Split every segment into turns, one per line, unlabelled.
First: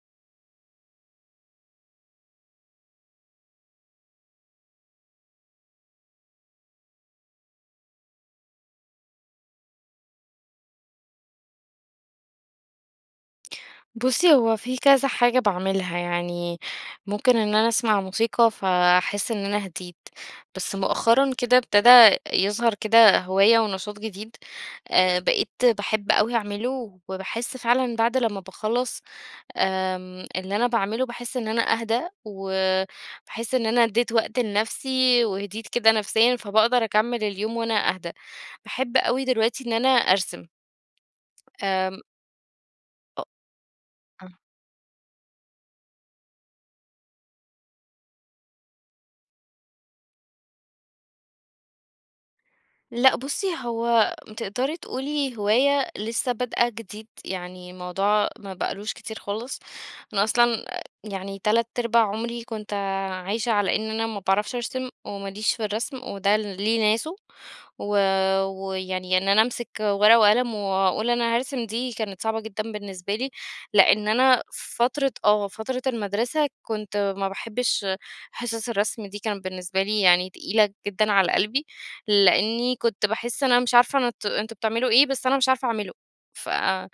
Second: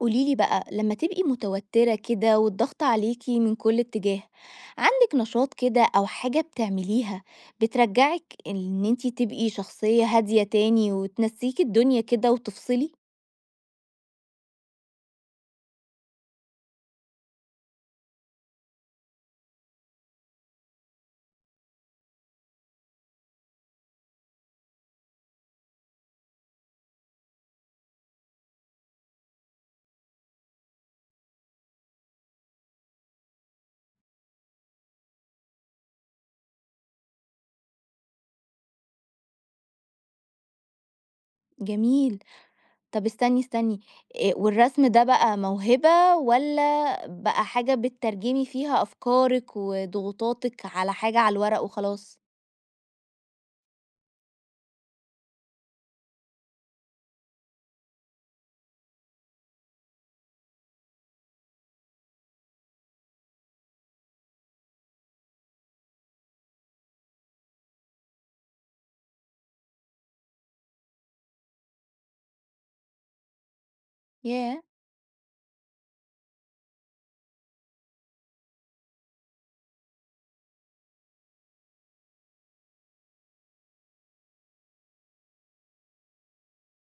قولي لي بقى، لمّا تبقي مُتَوتِّرة كده والضغط عليكِ من كل اتجاه، عندك نشاط كده أو حاجة بتعمليها، بترجّعك إن أنتِ تبقي شخصية هادية تاني، وتنسّيكِ الدنيا كده وتفصلي؟
بُصّي، هو في كذا حاجة باعملها. يعني ممكن إن أنا أسمع موسيقى ف أحِس إن أنا هِديت. بس مؤخرًا كده ابتدا يظهر كده هواية ونشاط جديد. أ بقيت باحب أوي أعمله، وباحس فعلًا بعد لمّا باخلّص آمم اللي أنا باعمله باحِس إن أنا أهدا، وباحس إن أنا ادّيت وقت لنفسي وهِديت كده نفسيًا، فباقدر أكمّل اليوم وأنا أهدا. باحب أوي دلوقتي إن أنا أرسم. آمم
جميل. طب
أ
استني، استني.
آه.
آآ والرسم ده بقى موهبة، والّا بقى حاجة بتترجمي فيها أفكارِك وضغوطاتِك على حاجة على الورق وخلاص؟
لأ بُصّي، هو تقدري تقولي هواية لسّه بادئة جديد. يعني موضوع ما بقالوش كتير خالص. أنا أصلًا أ يعني تلات ارباع عمري كنت عايشة على إن أنا ما باعرفش أرسم، وما ليش في الرسم، وده ليه ناسه. و ويعني إن أنا أمسِك ورقة وقلم، واقول أنا هارسم دي، كانت صعبة جدًا بالنسبة لي. لإن أنا
ياه!
في فترة آه. فترة المدرسة كنت ما باحبش حِصَص الرسم دي كانت بالنسبة لي يعني تقيلة جدًا على قلبي، لإنّي كنت باحس أنا مش عارفة نت أنتم بتعملوا إيه، بس أنا مش عارفة أعمله. فأ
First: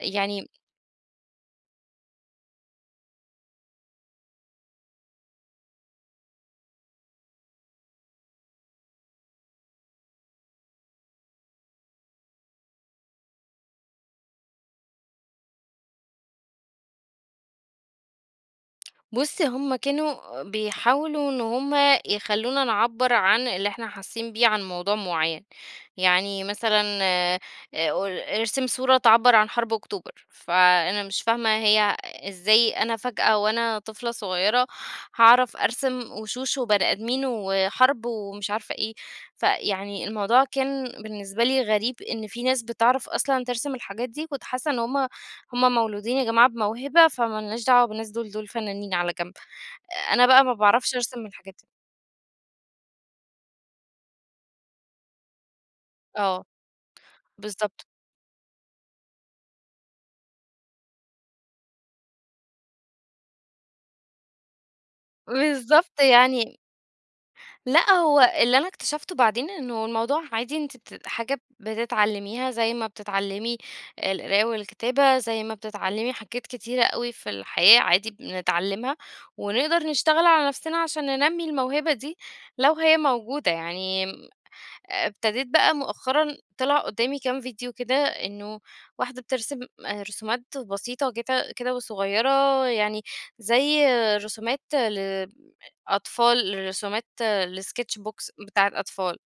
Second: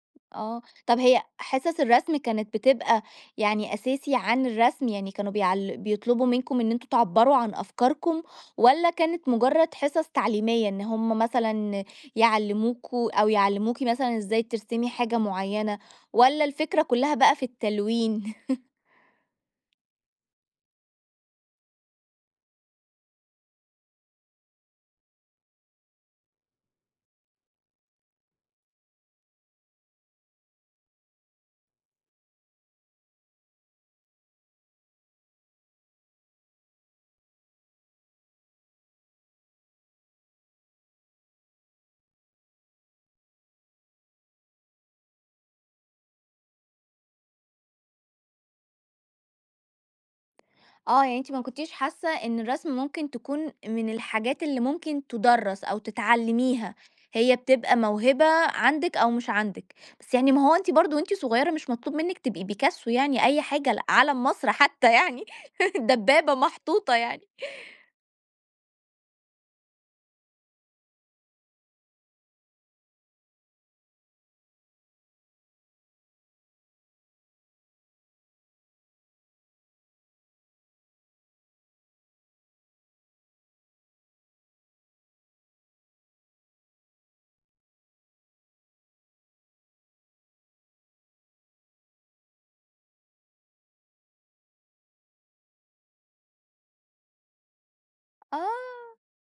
يعني
آه. طب هي حِصَص الرسم كانت بتبقى يعني أساسي عن الرسم؟ يعني كانوا بيعل بيطلبوا منكم إن أنتم تِعبّروا عن أفكاركم، والّا كانت مُجرّد حِصَص تعليمية، إن هم مثلًا يعلموكم أو يعلموكِ مثلًا إزاي ترسمي حاجة معيّنة والّا الفكرة كُلّها بقى في التلوين؟
بُصّي، هم كانوا بيحاولوا إن هم يخلّونا نِعبّر عن اللي إحنا حاسّين بيه عن موضوع معيّن. يعني مثلًا أ أ ارسم صورة تِعبّر عن حرب أكتوبر. فأنا مش فاهمة هي إزاي أنا فجأة وأنا طفلة صغيرة، هاعرف أرسم وشوش وبني أدمين، وحَرب ومش عارفة إيه. فيعني الموضوع كان بالنسبة لي غريب، إن في ناس بتعرف أصلًا ترسم الحاجات دي، كنت حاسّة إن هم هم مولودين يا جماعة بموهبة، فما لناش دعوة بالناس دول. دول فنانين على جنب. أنا بقى ما باعرفش
آه. يعني
أرسم
أنتِ ما
الحاجات دي.
كنتيش حاسّة إن الرسم ممكن تكون من الحاجات اللي ممكن تُدَرّس أو
آه.
تتعلّميها. هي بتبقى
بالضبط.
موهبة عندِك أو مش عندِك. بس يعني ما هو أنتِ برضه وأنتِ صغيرة مش مطلوب منِّك تبقي بيكاسو يعني أي حاجة ل عَلَم مصر حتّى يعني،
بالضبط
دبّابة
يعني
محطوطة يعني.
لأ. هو اللي أنا اكتشفته بعدين، إنه الموضوع عادي أنت ت حاجة بتتعلّميها زي ما بتتعلّمي القراية والكتابة، زي ما بتتعلّمي حاجات كتيرة أوي في الحياة عادي بنتعلّمها، ونقدر نشتغل على نفسنا عشان ننمّي الموهبة دي لو هي موجودة. يعني م ابتديت بقى مؤخرًا طلع قدامي كام فيديو كده، إنه واحدة بترسم رسومات بسيطة وجت كده وصغيرة يعني زي رسومات ل أ أطفال لرسومات الsketch box بتاع
آه.
الأطفال.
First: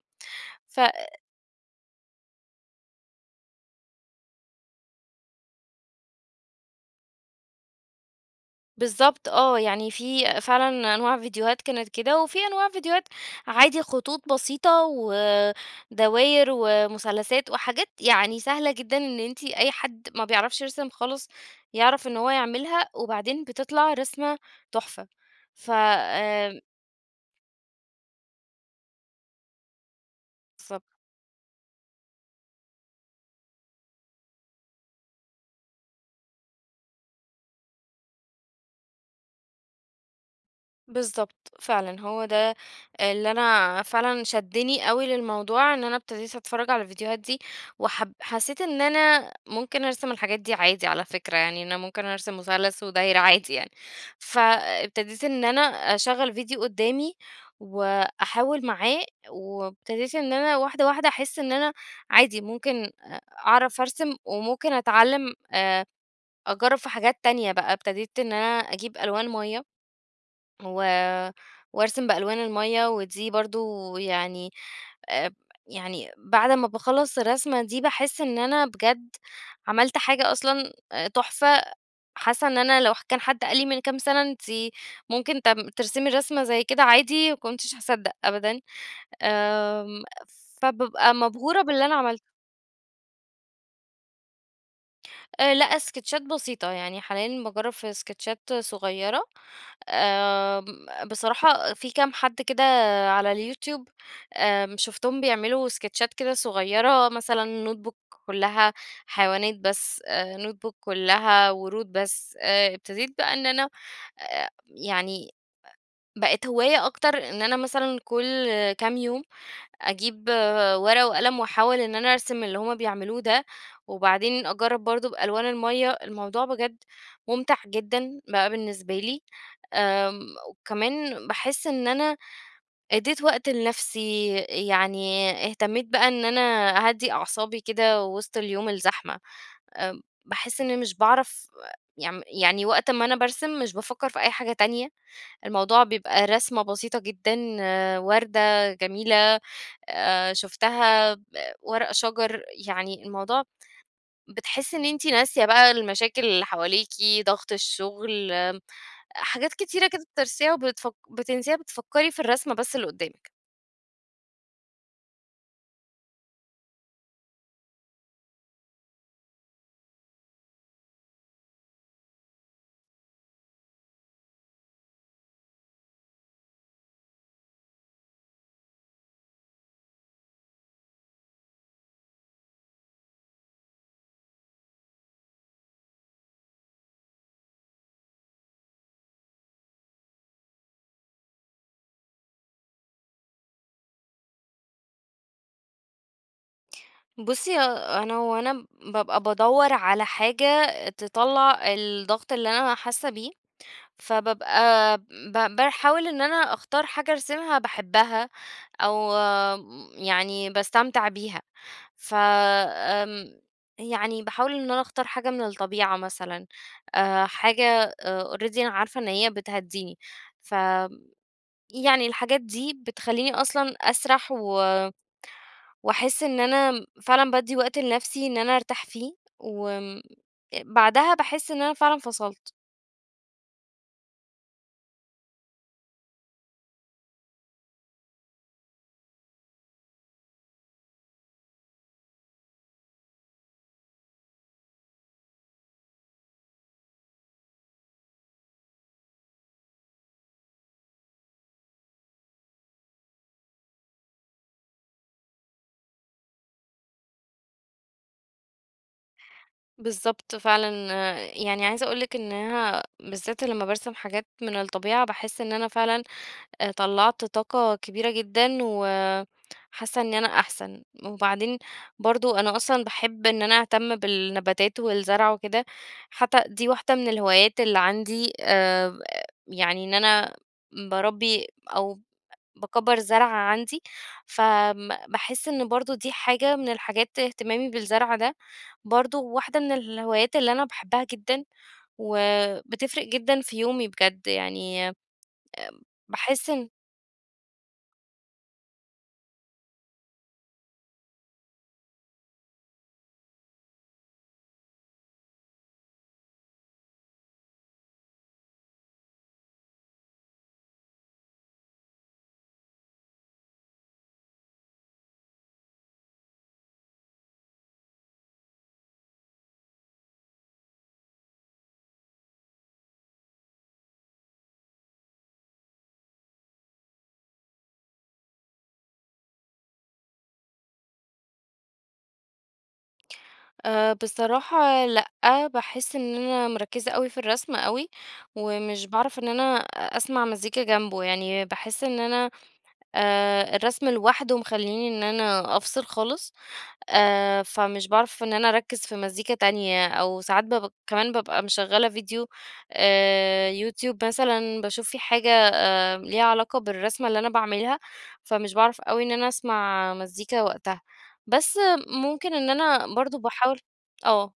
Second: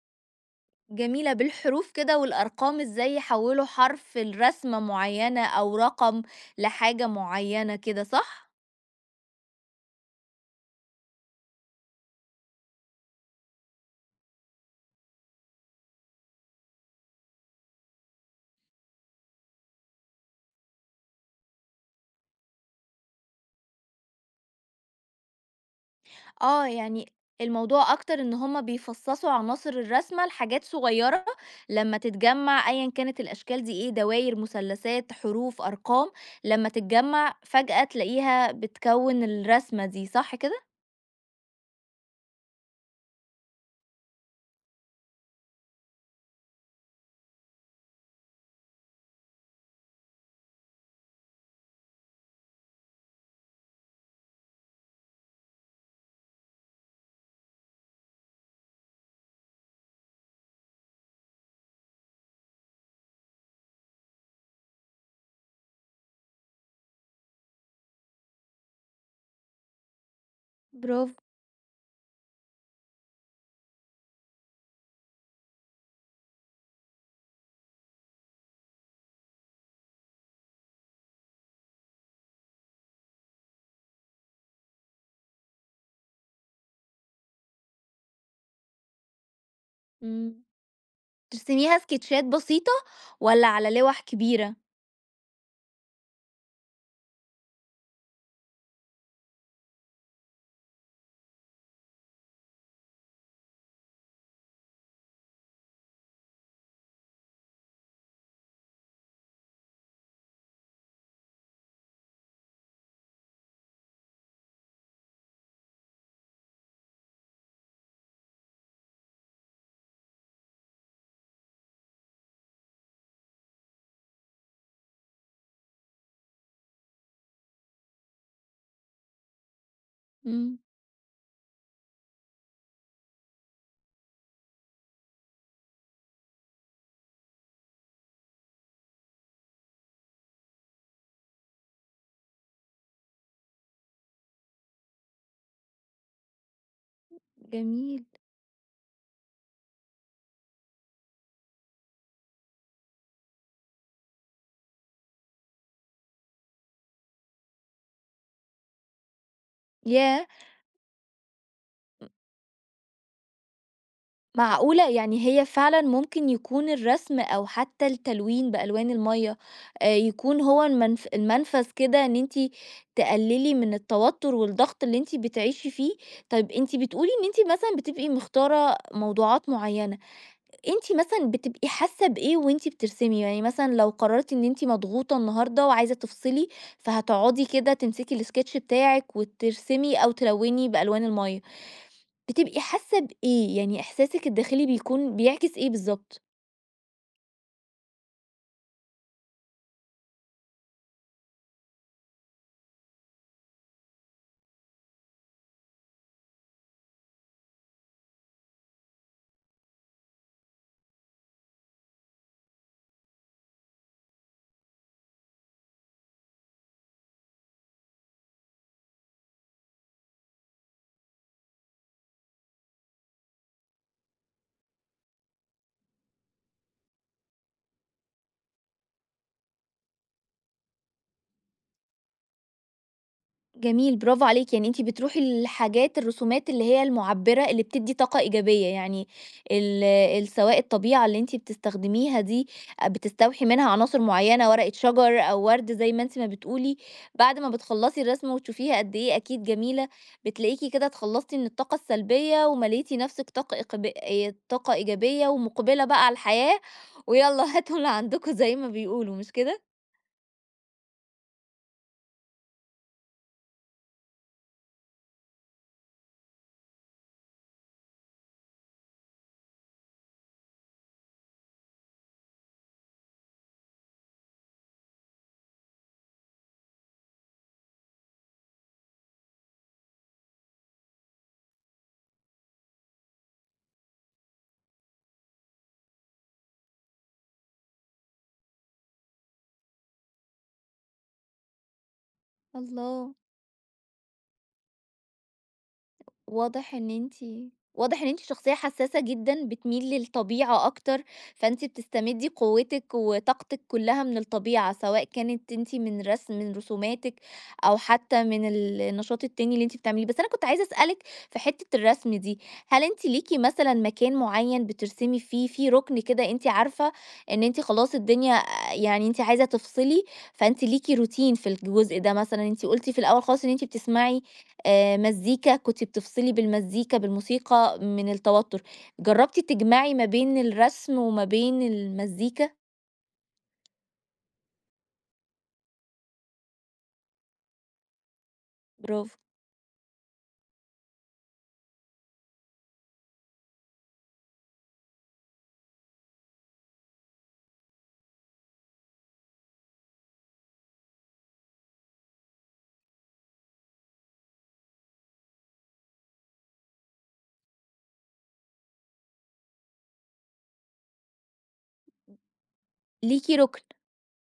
ف
جميلة بالحروف كده والأرقام، إزاي يحوّلوا حرف لرسمة معيّنة أو رقم لحاجة معيّنة كده صح؟
بالضبط آه، يعني في فعلًا أنواع فيديوهات كانت كده، وفي أنواع فيديوهات عادي خطوط بسيطة، ودواير، ومثلثات، وحاجات يعني سهلة جدًا إن أنتِ أي حد ما بيعرفش يرسم خالص يعرف إن هو يعملها، وبعدين بتطلع رسمة تحفة ف آآ
آه يعني الموضوع أكتر إن هم بيفصصوا عناصر الرسمة لحاجات
بالضبط
صغيرة، لما تتجمع أيًا كانت الأشكال دي إيه دواير، مثلثات، حروف، أرقام، لما تتجمع، فجأة تلاقيها بتكوّن الرسمة دي صح كده؟
بالضبط فعلًا، هو ده اللي أنا فعلًا شدني أوي للموضوع إن أنا ابتديت أتفرج على الفيديوهات دي وحب حسيت إن أنا ممكن أرسم الحاجات دي عادي على فكرة، يعني أنا ممكن أرسم مثلث ودايرة عادي يعني، فابتديت إن أنا أشغل فيديو قدّامي، وأحاول معاه، وابتديت إن أنا واحدة واحدة أحس إن أنا عادي ممكن أ أعرف أرسم، وممكن أتعلم آآ أجرب في حاجات تانية بقى، ابتديت إن أنا أجيب ألوان مَيّة، و
براڤو.
وأرسم بألوان المَيّة ودي برضه يعني آآ يعني بعد ما باخلص الرسمة دي باحس إن أنا بجد عملت حاجة أصلًا تحفة، حاسة إن أنا لو كان حد قال لي من كام سنة أنتِ ممكن ت ترسمي الرسمة زي كده عادي ما كنتش هاصدق أبدًا، آمم
إمم،
فبابقى مبهورة
بترسميها
باللي أنا عملته.
إسكيتشات بسيطة، والّا على لِوَح كبيرة؟
آآ لأ، اسكتشات بسيطة، يعني حاليًا باجرب في اسكتشات صُغيرة، آمم بصراحة في كام حد كده على الYouTube آمم، شوفتهم بيعملوا اسكتشات كده صُغيرة، مثلًا notebook كُلّها حيوانات بس، آآ notebook كُلّها ورود بس، آآ أبتديت بقى إن أنا أ يعني أ بقت هواية أكتر، إن أنا مثلًا كُلّ كام يوم أجيب ورقة وقلم، وأحاول إن أنا أرسم اللي هُم بيعملوه ده وبعدين أجرّب برضه بألوان المَيّة. الموضوع بجد مُمتع جدًا بقى بالنسبة لي، آمم
امم.
وكمان باحس إن أنا أدّيت وقت لنفسي، يعني اهتميت بقى إن أنا أهدّي أعصابي كده وسط اليوم الزحمة. آمم باحس إني مش باعرف يم يعني وقت أمّا أنا بارسم، مش بافكر في أي حاجة تانية، الموضوع بيبقى رسمَة بسيطة جدًا،
جميل
وردة جميلة آآ شُفتها ب ورق شجر، يعني الموضوع بتحسي إن أنتِ ناسية بقى المشاكل اللي حواليِكِ، ضغط الشغل، آمم حاجات كتيرة كده
ياه!
بترسيها وبتفَك بتنسيها
أ
بتفكري في الرسمَة بس اللي قدامِك.
معقولة! يعني هي فعلًا ممكن يكون الرسم أو حتى التلوين بألوان المَيّة، آآ يكون هو المن المنفذ كده إن أنتِ تقللي من التوتر والضغط اللي أنتِ بتعيشي فيه؟ طب أنتِ بتقولي إن أنتِ مثلًا بتبقي مختارة موضوعات معينة، أنتِ مثلًا بتبقي حاسة بإيه وأنتِ بترسمي؟ يعني مثلًا لو قررتِ إن أنتِ مضغوطة النهاردة وعايزة تفصلي، فهتقعدي كده تمسكي الsketch بتاعك وترسمي أو تلوني بألوان المَيّة. بتبقي حاسة بإيه، يعني إحساسِك الداخلي بيكون بيعكس إيه بالضبط؟
بُصي أنا وأنا بابقى بادوّر على حاجة تطلع الضغط اللي أنا حاسة بيه، فبابقى ب باحاول إن أنا أختار حاجة أرسمها باحبها، أو يعني باستمتع بيها، ف آمم يعني باحاول إن أنا أختار حاجة من الطبيعة مثلًا، آآ حاجة already أنا عارفة إن هي بتهدّيني، فيعني الحاجات دي بتخلّيني أصلًا أسرَح و وأحس إن أنا فعلًا بادّي وقت لنفسي إن أنا أرتاح فيه، وامم بعدها باحس إن أنا فعلًا فصلت.
جميل برافو عليكِ، يعني أنتِ بتروحي للحاجات الرسومات اللي هي المعبّرة اللي بتدّي طاقة إيجابية يعني، ال ال سواء الطبيعة اللي أنتِ بتستخدميها دي، أ بتستوحي منها عناصر معيّنة ورقة شجر، أو ورد زي ما أنتِ ما بتقولي، بعد ما بتخلّصي الرسمة وتشوفيها قد إيه أكيد جميلة، بتلاقيكِ كده اتخلّصتِ من الطاقة السلبية ومليتِ نفسِك طاقة إقب آآ طاقة إيجابية، ومقبلة بقى على الحياة، ويالّا هاتوا اللي عندكم زي ما بيقولوا مش كده؟
بالضبط فعلًا، يعني عايزة أقول لِك إنها، بالذات لما بارسم حاجات من الطبيعة باحس إن أنا فعلًا، آآ طلّعت طاقة كبيرة جدًا، و حاسة إني أنا أحسن، وبعدين برضه أنا أصلًا باحب إن أنا أهتم بالنباتات والزرع وكده، حتى دي واحدة من الهوايات اللي عندي، آآ يعني إن أنا باربّي أو باكبّر زرع عندي، ف م باحس إن برضه دي حاجة من الحاجات اهتمامي بالزرع ده، برضه واحدة من الهوايات اللي أنا باحبها جدًا، وبتفرق
الله.
جدًا في يومي بجد يعني، آمم باحس إن
واضح إن أنتِ واضح إن أنتِ شخصية حسّاسة جدًا بتميل للطبيعة أكتر، فأنتِ بتستمدي قوتِك وطاقتِك كلها من الطبيعة، سواء كانت أنتِ من رسم من رسوماتِك أو حتى من النشاط التاني اللي أنتِ بتعمليه، بس أنا كنت عايزة أسألِك في حتّة الرسم دي، هل أنتِ ليكِ مثلًا مكان معيّن بترسمي فيه، في ركن كده أنتِ عارفة إن أنتِ خلاص الدنيا أ يعني أنت عايزة تفصلي فأنتِ ليكِ روتين في الجزء ده مثلًا، أنتِ قُلتِ في الأول خالص إن أنت بتسمعي آآ مزيكا، كنتِ بتفصلي بالمزيكا بالموسيقى من التوتّر، جربتِ تجمَعي ما بين الرسم، وما بين المزيكا؟
آآ بصراحة لأ. باحِس إن أنا مركِّزة أوي في الرسم أوي، ومش
برافو.
باعرف إن أنا أ أسمع مزيكا جنبه. يعني باحِس إن أنا أ الرسم لوحده مخلّيني إن أنا أفصل خالص. آآ فمش باعرف إن أنا أركِّز في مزيكا تانية، أو ساعات باب كمان بابقى مِشغّلة فيديو آآ يوتيوب مثلًا باشوف في حاجة آآ ليها علاقة بالرسمة اللي أنا باعملها، فمش باعرف أوي إن أنا أسمع مزيكا وقتها. بس ممكن إن أنا برضه
ليكِ
باحاول
رُكن.
آه.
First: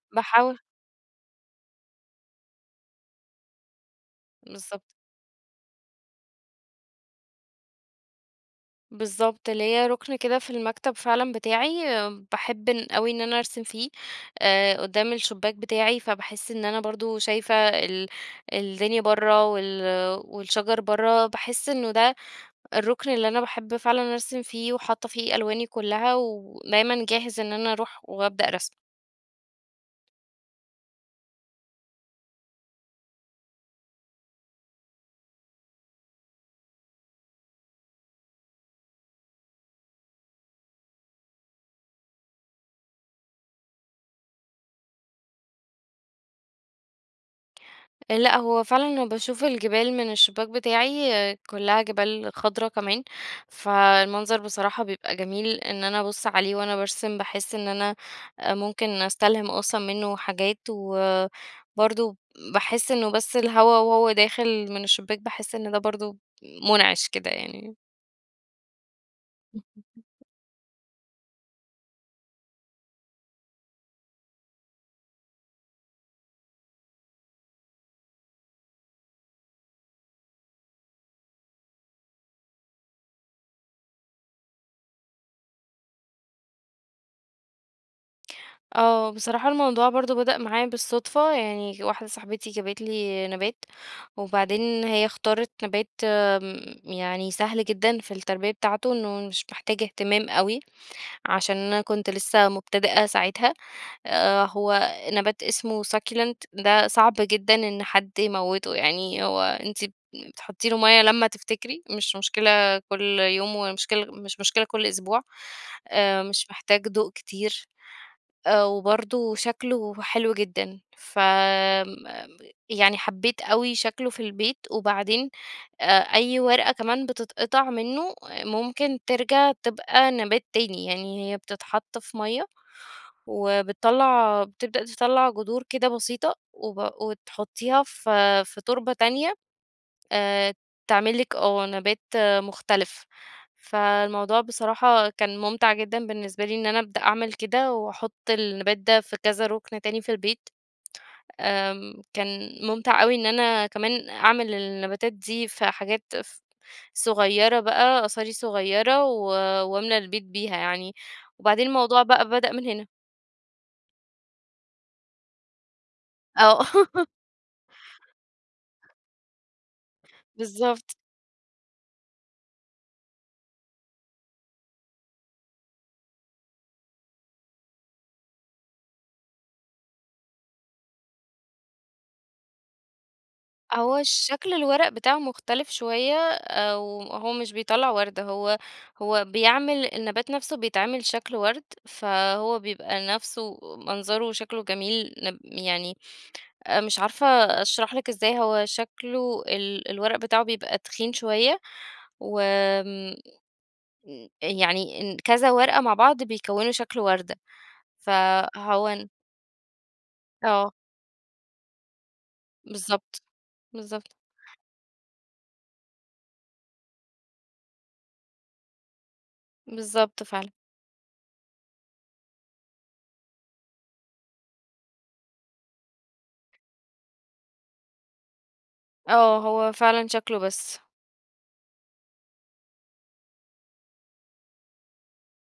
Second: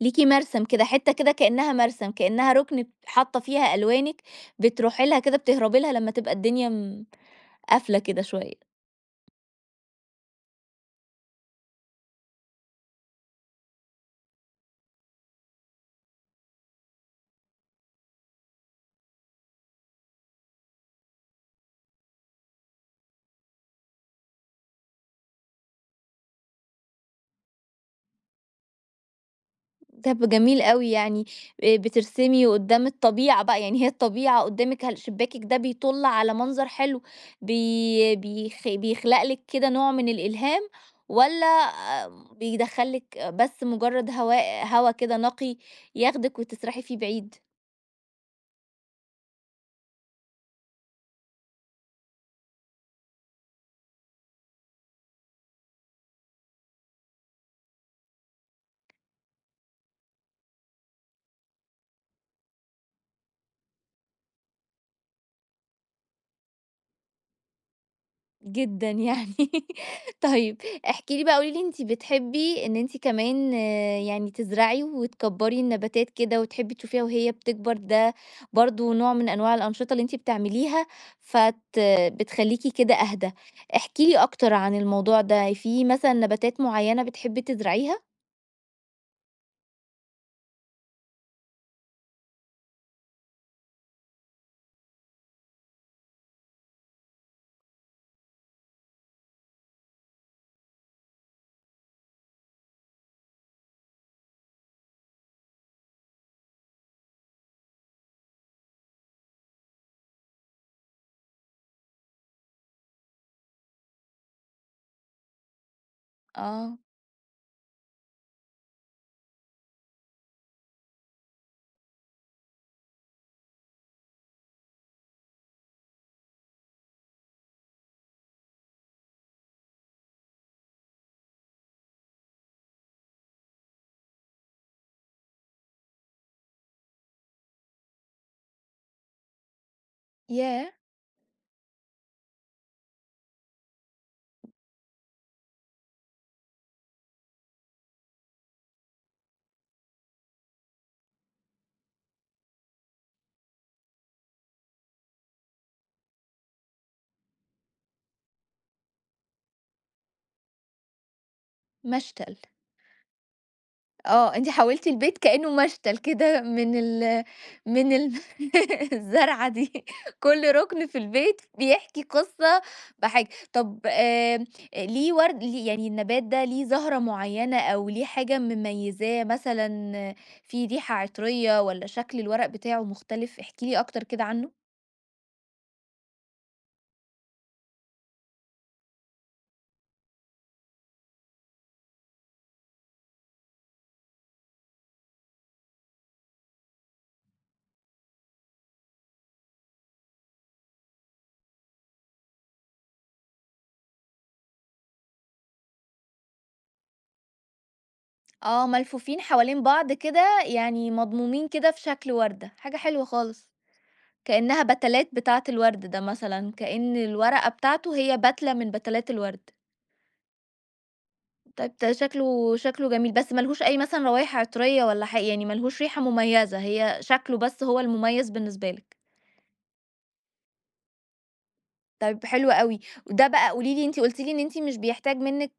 ليكِ
باحاو
مَرسَم كده. حتّة كده كإنّها مَرسَم، كإنّها رُكن ت حاطة فيها ألوانِك،
بالضبط.
بتروحي لها كده، بتهربي لها لمّا تبقى الدنيا م قافلة كده شوية.
بالضبط. ليّا رُكن كده في المكتب فعلًا بتاعي باحب ان أوي إن أنا أرسم فيه، أ قُدّام الشباك بتاعي. فباحِس إن أنا برضه شايفة ال الدنيا برّه وال والشجر برّه، باحِس إنه ده الرُكن اللي أنا باحب فعلًا أرسم فيه، وحاطة فيه ألواني كُلّها، ودايمًا جاهز إن أنا أروح وابدأ رسم.
طب جميل أوي يعني، آآ بترسمي قدّام الطبيعة بقى، يعني هي الطبيعة قدّامِك، هل شباكِك ده بيطُل على منظر حلو، بي بيخ بيخلق لِك كده نوع من الإلهام، والّا بيدخّل لِك بس مجرد هواء هوا كده نقي ياخدِك، وتسرحي فيه بعيد؟
لأ هو فعلًا باشوف الجبال من الشبّاك بتاعي، كلها جبال خضرا كمان، فالمنظر بصراحة بيبقى جميل، إن أنا أبُص عليه وأنا بارسم باحس إن أنا ممكن أستلهم أصلًا منه حاجات، وبرضه باحس إنه بس الهوا وهو داخل من الشبّاك باحس إن ده برضه مُنعش كده يعني.
جدًا يعني،
[unintelligible]
طيب احكِ لي بقى قولي لي أنتِ بتحبّي، إن أنتِ كمان يعني تزرعي، وتكبّري النباتات كده، وتحبّي تشوفيها وهي بتكبر، ده برضه نوع من أنواع الأنشطة اللي أنتِ بتعمليها، فت بتخلّيكِ كده أهدى، احكي لي أكتر عن الموضوع ده، في مثلًا نباتات معيّنة بتحبّي تزرعيها؟
آه بصراحة الموضوع برضه بدأ معايا بالصدفة، يعني واحدة صاحبتي جابت لي نَبات، وبعدين هي اختارت نَبات آمم يعني سهل جدًا في التربية بتاعته، إنه مش محتاج اهتمام أوي، عشان أنا كنت لسه مبتدئة ساعتها، آآ هو نبات اسمه succulent ده صعب جدًا إن حد يموته، يعني هو أنتِ بتحطّي له مَيّة لمّا تفتكري، مش مشكلة كُل يوم ومشكلة مش مشكلة كُل أسبوع، آآ مش
آه.
محتاج ضوء كتير، آآ وبرضه شكله حلو جدًا، ف م م يعني حبّيت أوي شكله في البيت، وبعدين آآ أي ورقة كمان بتتقطع منه، ممكن ترجَع تبقى نَبات تاني، يعني هي بتتحط في مَيّة، وبتطلّع بتبدأ تطلّع جدور كده بسيطة، وب وتحطّيها في في تربة تانية، آآ
ياه!
تعمل لِك آه نَبات مختلف، فالموضوع بصراحة كان ممتع جدًا بالنسبة لي، إن أنا أبدأ أعمل كده وأحط النَبات ده في كذا رُكن تاني في البيت، آمم كان ممتع أوي إن أنا كمان أعمل النباتات دي في حاجات ف صغيّرة بقى قصاري صغيّرة، و وأملى البيت بيها يعني، وبعدين الموضوع بقى
مشتَل.
بدأ من هنا.
آه أنتِ حوّلتِ البيت كإنه مشتَل كده
آه.
من ال من ال الزرعة دي كل ركن
بالضبط.
في البيت بيحكي قِصّة بحاجة، طب آآ ليِه ورد يعني النبات ده ليِه زهرة معيّنة أو ليِه حاجة مميزاه مثلًا، فيه ريحة عطريّة والّا شكل الورق بتاعه مختلف؟ احكِ لي
هو
أكتر كده عنه.
شكل الورق بتاعه مختلف شويّة، آآ وهو مش بيطلّع ورد، هو هو بيعمل النَبات نفْسه بيتعمل شكل ورد، فهو بيبقى نفْسه منظره وشكله جميل، نب يعني آآ مش عارفة أشرح لِك إزاي هو شكله ال الورق بتاعه بيبقى تخين شويّة، و آمم م يعني ن كذا ورقة مع بعض بيكوِّنوا شكل وردة،
آه
فهو ان
ملفوفين حوالين بعض كده،
آه.
يعني مضمومين كده في شكل وردة، حاجة حلوة
بالضبط،
خالص،
بالضبط.
كإنها بَتَلات بتاعة الورد ده مثلًا، كإن الورقة بتاعته هي بَتلة من بَتَلات الورد.
بالضبط فعلًا.
طيب ده شكلُه شكلُه جميل، بس ما لهوش أي مثلًا روايح عِطرية والّا حا يعني ما لهوش ريحة مميّزة، هي شكلُه بس هو المميّز بالنسبة لِك؟
آه، هو فعلًا شكْل وبس.
طيب حلو أوي. وده بقى قولي لي، أنتِ قلتِ لي إن أنتِ مش بيحتاج منِّك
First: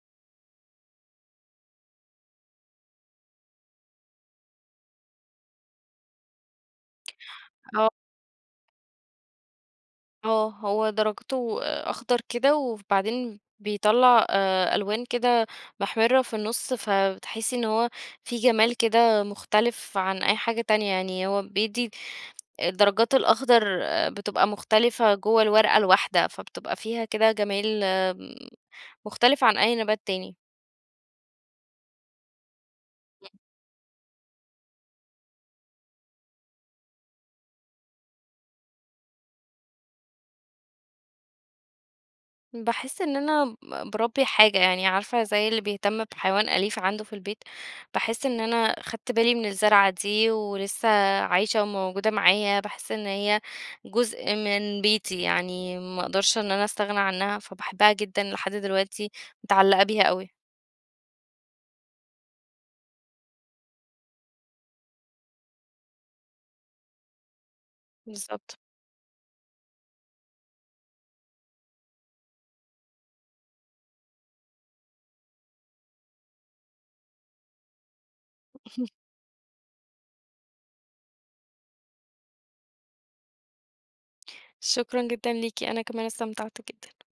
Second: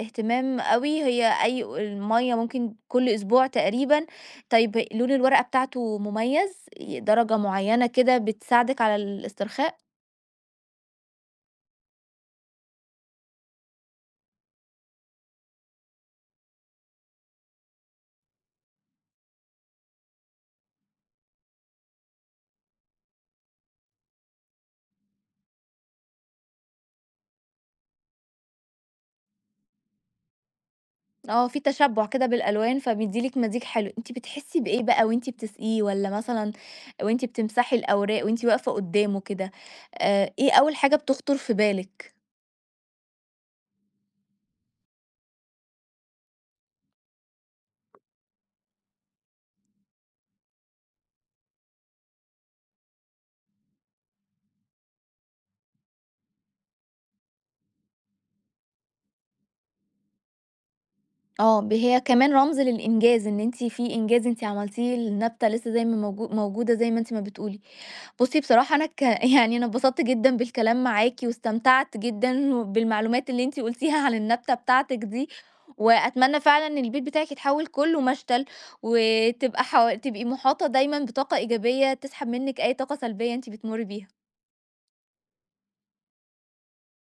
إهتمام أوي، هي أي و المَيَّة ممكن كُل أسبوع تقريبًا، طيب لون الورقة بتاعته مميّز، ي درجة معيّنة
آه.
كده بتساعدِك على الاسترخاء؟
آه، هو درَجته أخضر كده وبعدين بيطلّع آآ ألوان كده محمِرّة في النُّص، ف تحسّي إن هو فيi جمال كده مختلف عن أي حاجة تانية، يعني هو بيدّي الدرجات الأخضر بتبقى مختلفة جوَّه الورقة الواحدة، فبتبقى فيها كده جمال، م مختلفة عن أي نبات تاني.
آه، في تشبُّع كده بالألوان، فبيدي لِك
[unintelligible]
مزيج حلو. أنتِ بتحسّي بإيه بقى وأنتِ بتسقِيه والّا مثلًا وأنتِ بتمسحي الأوراق وأنتِ واقفة قُدّامه كده، آآ إيه أول حاجة بتخطُر في بالِك؟
باحس إن أنا ب باربّي حاجة، يعني عارفة، زي اللي بيهتم بحيوان أليف عَنده في البيت، باحس إن أنا خَدْت بالي من الزّرعة دي ولسّه عايشة وموجودة معايا، باحس إن هي جزء من بيتي يعني، ما أقدرش إن أنا أستغنى عنّها فباحبها جدًا لحد دلوقتي، متعلَّقة بيها أوي.
آه، ب هي كمان رمز للإنجاز، إن أنتِ في إنجاز أنتِ عملتيه للنبتة لسّه زي ما موجو موجودة زي ما أنتِ ما بتقولي. بُصّي
بالضبط.
بصراحة، أنا ك يعني أنا اتبسطت جدًا بالكلام معاكِ واستمتعت جدًا وبالمعلومات اللي أنتِ قلتيها عن النبتة بتاعتِك دي وأتمنى فعلًا إن البيت بتاعِك يتحوّل كُلّه مشتَل وتبقى حو تبقي مُحاطة دايمًا بطاقة إيجابية تسحَب منِّك أي طاقة سلبيّة أنتِ بتمرّي بيها.
شكرًا جدًا ليكِ، أنا كمان استمتعت جدًا.